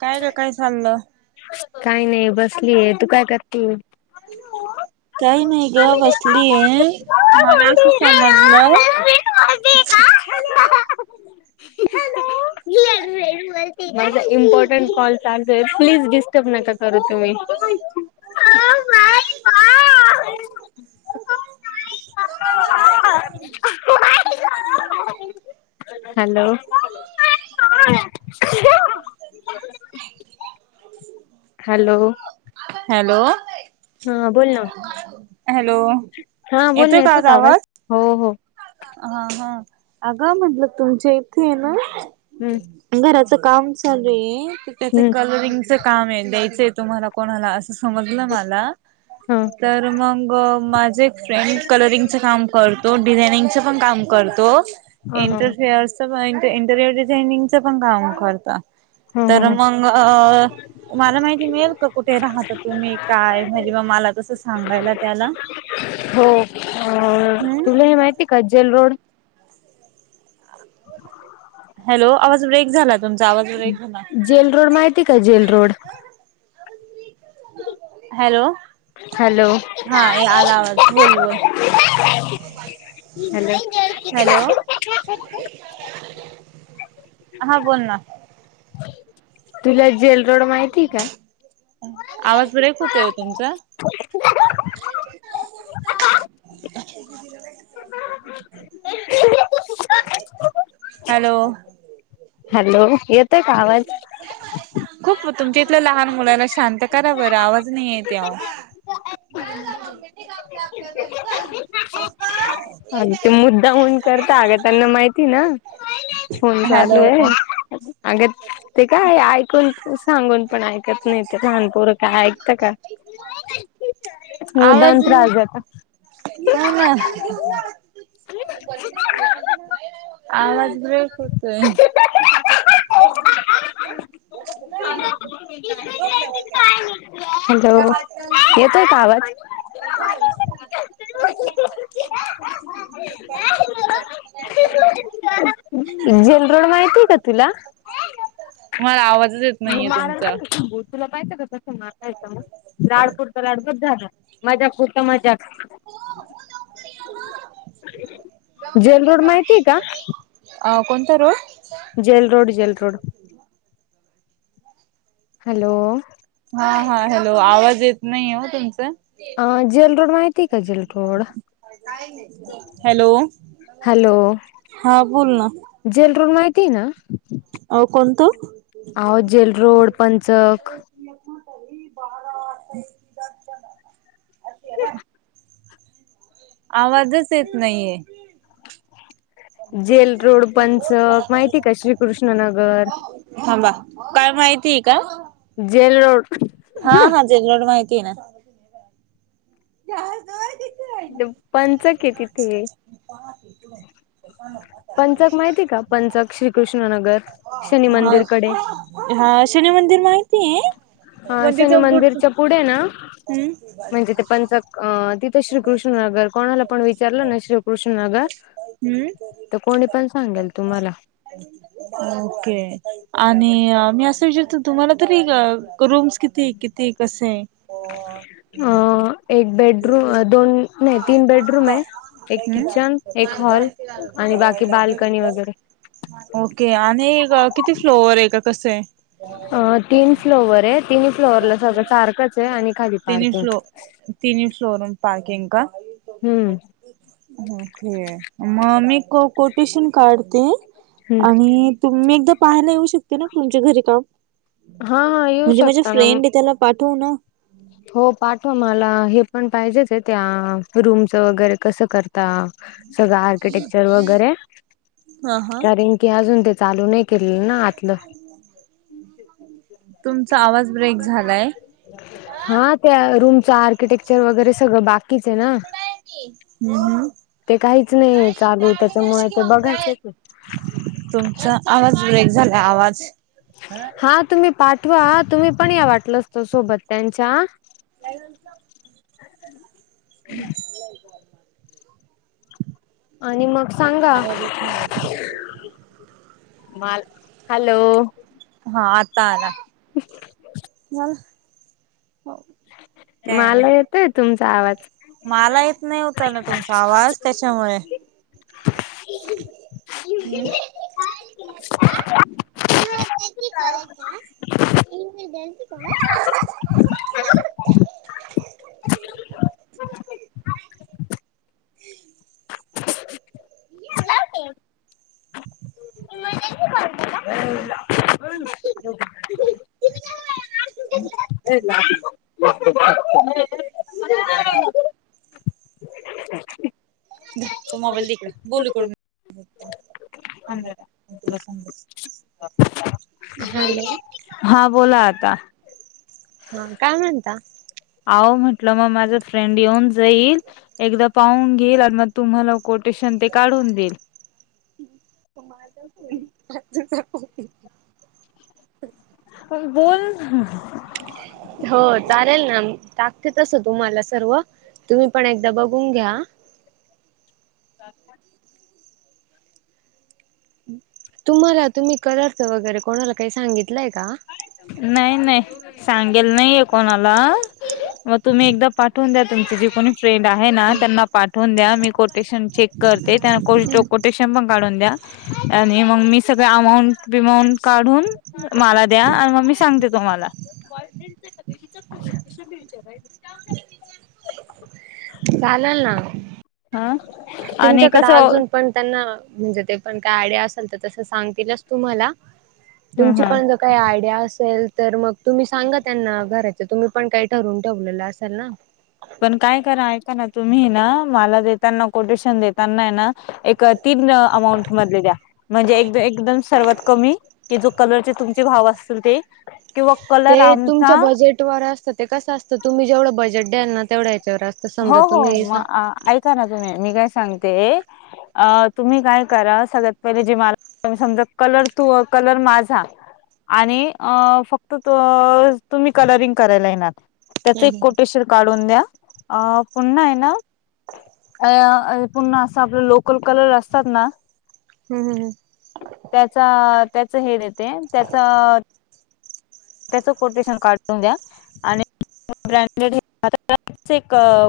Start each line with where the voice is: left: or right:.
right: काय रे काय चाललं [inaudible]
left: काही नाही बसलीय तू काय करते [inaudible]
right: [inaudible] काही नाही ग बसली आहे मला असं समजलं
left: ळूळू [inaudible] माझा इम्पॉर्टंट कॉल चालत आहे प्लीज डिस्टर्ब नका करू तुम्ही [inaudible] [inaudible] हो नाही का [inaudible] हॅलो [inaudible] ह [inaudible] हॅलो
right: [inaudible] हॅलो
left: [inaudible] हा बोल ना
right: [inaudible] हॅलो
left: [inaudible] हा बोलल
right: येतोय का
left: येतो
right: आज
left: कावास
right: आवाज?
left: हो हो
right: [inaudible] हा हा अगं म्हटलं तुमच्या इथे आहे ना
left: [inaudible] हम्म
right: घराच काम चालू आहे तर त्याच
left: हम्म
right: कलरिंग [inaudible] काम द्यायचय तुम्हाला कोणा अस समज मला
left: हा
right: [inaudible] तर मग माझे एक फ्रेंड कलरिंगच काम करतो डिझाइनिंग [inaudible] णतो [inaudible]
left: हा हा
right: इंेअ इंरिर डिझनंग [inaudible] पण काम करत
left: हा
right: [inaudible]
left: हा
right: तर
left: हा
right: मग अ मला माहिती मिळेल का कुठे राहत तुम्ही काय म्हणजे म मला तसं सांगायला त्याला [inaudible]
left: [inaudible] हो
right: हम्म
left: तुला हे माहिती आहे का जेल रोड
right: हॅलो आवाज ब्रेक झाला तुमचा आवाज ब्रेक झाला [inaudible]
left: जेल रोड माहिती का जेल रोड [inaudible]
right: [inaudible] हॅलो
left: हॅलो
right: हा आला आवाज बोल बोल हॅलो
left: हॅलो
right: हा बोल ना
left: तुला जेल रोड माहितीय का
right: आवाज ब्रेक होते हो तुमचा हॅलो
left: हॅलो येतंय का आवाज
right: खूप तुमच्या इथलं लहान मुलाला शांत करा बरं आवाज नाही येत ह
left: अ ते मुद्दा होऊन करता अगं त्यांना माहिती ना फोन चालू
right: हॅलो
left: आहे अग ते काय ऐकून तू सांगून पण ऐकत नाही ते लहानपूर का ऐकत का मुद त्रास जात
right: ह ना आवाज ब्रेक होत
left: ह हॅलो येतोय का आवाज जेलरड माहिती आहे का तुला
right: तु मला आवाजच येत
left: म
right: नाहीये तुमचा.
left: माराय भो तुला पाहिजं का तस मारायचं मग लाडपूर लाडकत झाला मजा पुरत मजाक जेल रोड माहितीय का
right: अ कोणत र
left: jail road jail road hello
right: हा हा हॅलो आवाज येत नाही हो तुमचां
left: अ जेल रोड माहिती आहे का जेल रोड
right: हॅलो
left: हॅलो
right: हा बोलोल ना
left: जेल रोड माहिती आहे ना
right: अ कोणतं?
left: जेल रोड पंचक
right: मोटली
left: ह
right: आवाजच येत नाहीये
left: जेल रोड पंचक माहितीय का श्रीकृष्णनगर
right: हां बा काय माहितीय का
left: जेल रोड
right: हा हा जेड माहिती आहे ना च
left: पंचक आहे तिथे पंचक माहिती आहे का पंचक श्रीकृष्णनगर शनी
right: हा
left: मंदिरकडे
right: हा शनी मंदिर माहिती आहे
left: हा
right: म तिथ
left: शनी
right: पुढच्
left: मंदिरच्या पुढे ना
right: बस
left: म्हणजे ते पंच तिथं श्रीकृष्णनगर कोणाला पण विचारलं ना श्रीकृष्णनगर
right: हम्
left: तर कोणी पण सांगेल तुम्हाला
right: अ ओके आणि मी असं विचारतो तुम्हाला तरी रूम्स किती. किती कसे आहे?
left: अ एक बेडरूम दोन नाही तीन बेडरूम आहे. एक किचन एक हॉल आणि बाकी बाल्कनी वगैरे.
right: ओके आणि किती फ्लोवर आहे का कस आहे.
left: अ तीन फ्लोवरर आहे तिनही फ्लोवरला सगळं सार्कच आहे आणि खाली पार्किंग.
right: तिन फ्लोरूम पार्किंग का
left: हम्म
right: ओके मग मी कोटेशन काढते
left: हम्म
right: आणि तुम्ही एकदा पाहायला येऊ शकते ना तुमच्या घरी काम
left: हा हा येऊ
right: म्हणजे माझ्या
left: शकता ना
right: फ्रेंड आहे त्याला पाठव ना
left: हो पाठवा मला हे पण पाहिजेच आहे त्या रूमचं वगैरे कसं करता सगळं आर्किटेक्चर वगैरे
right: हा हा
left: कारण की अजून ते चालू नाही केलेलं ना आतलं
right: तुमचा आवाज ब्रेक झालाय
left: हा त्या रूमच आर्किटेक्चर वगैरे सगळं बाकीच आहे ना
right: हम्म हम्म
left: ते काहीच नाही चालू त्याच्यामुळे ते बघायच
right: तुमचा आवाज ब्रेक झाला आवाज.
left: हा तुम्ही पाठवा तुम्ही पण या वाटलच त सोबत त्यांच्या ह आणि मग सांगा
right: आवाज येत नाहीये.
left: म हॅलो
right: हा आता आला मला काय
left: मला येतय तुमचा आवाज
right: मला येत नाही होत ना तुमचा आवाज त्याच्यामुळे हम्म
left: काय
right: इ म गलजिकम
left: नाही त ब
right: मोबाईल दे हिकडं बोलून
left: अ हा बोला आता
right: हा काय म्हणता
left: आह म्हंटलं मग माझं फ्रेंड येऊन जाईल एकदा पाहून घेईल आणि मग तुम्हाला कोटेशन ते काढून देईल
right: माझ
left: बोल
right: हो चालेल ना टाकते तस तुम्हाला सर्व तुम्ही पण एकदा बघून घ्या तुम्हाला तुम्ही कलर्स वगैरे कोणाला काही सांगितलंय का
left: नाही नाही सांगेल नाहीय कोणाला मग तुम्ही एकदा पाठवून द्या तुमची जे कोणी फ्रेंड आहे ना त्यांना पाठवून द्या मी ेश चेक करतेो काून द्या आणि मग मी सग अऊंं काढून मला द्या आणि मग मी सांगते तुम्हाला च
right: चालेल ना
left: ह आणि
right: तुमच्याकडे
left: कसं
right: अजून पण त्यांना म्हणजे ते पण काय आयडिया असेल तर तस सांगल तुम्हाला
left: ह
right: तुम
left: ह
right: पण काही आयडिया असेल तर मग तुम्ही सांगा त्यांना घराच तुम्ही पण काही ठरवून ठेवलेलं असाल ना
left: पण काय करा ऐका ना तुम्ही ना मला देताना कोटेशन देत त्यांना ना एक तीन अमाऊंट मधले द्या म्हणजे एक एकदम सर्वात कमी की जो कलरचे तुमचे भाव असतील ते किंवा कलर आमचा
right: व असत ते कसंत तुम् जवढं बजेट द्याल ना तेव्या याच्यावरत
left: हो हो मग ऐका ना तुम्ही मी काय सांगते अ तुम्ही काय करा सगळ्यात पहिले जे मला समजा कलर तू कलर माझा आणि फक्त त तुम्ही कलरिंग करायला येणार त्याच एक
right: हम्म
left: कोटेशन काढून द्या अ पुन्हा आहे ना पुन असं आप लोकल कलर असतात ना
right: हम हम हम
left: त्याचा त्याच हे येते त्याच त्याच कोटेशन काढून द्या आणि ब्र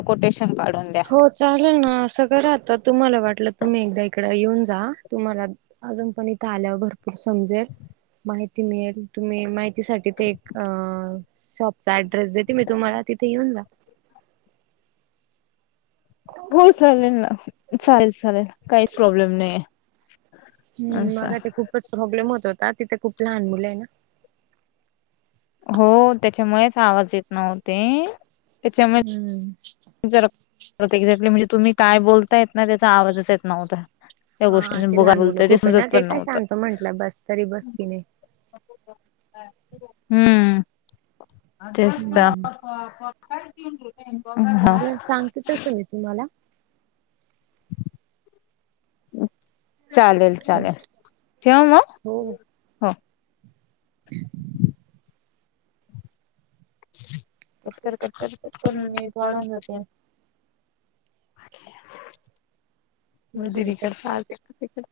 left: कोटेशन काढून द्या
right: चाले ना असं करा आता तुम्हाला वाटलं तुम्ही एकदा इकडे येऊन जा तुम्हाला अजून पण इथे आल्यावर भरपूर समजेल माहिती मिळेल तुम्ही माहिती ठी ते एक शॉपचा अऍड्रेस देते मी तुम्हाला तिथे येऊन जा
left: हो चालेल ना चालेल चालेल काहीच प्रॉब्लेम नाहीे
right: हम् मग ते खूपच प्रॉब्लेम होत होता तिथे खूप लहान मुलं आहे ना
left: हो त्याच्यामुळेच आवाज येत नव्हते त्याच्यामुळे
right: हम्म
left: एक्झॅक्ली म्हणजे तुम्ही काय बोलता येत ना त्याचा आवाजच येत नव्हता त्या
right: हा
left: गोष्टीने
right: ते
left: बोगा
right: लहान मुलं
left: बोलतय
right: होपे ना
left: समजत
right: ते
left: पण
right: काय
left: नव्हतं.
right: सांगतो म्हंटलं बस तरी बसकी नाही
left: हम्म तेचत
right: हम्म
left: ह पकाळ ती रुपय
right: चालेल सांगते तस मी तुम्हाला
left: चालेल
right: हो
left: चालेल ठेव मग
right: हो
left: हो
right: ह पटकन
left: कटकर
right: पटकन पटकन मिनिट
left: कटकर
right: वाढून
left: प
right: जातील
left: वेरी
right: दिदीकडे
left: करता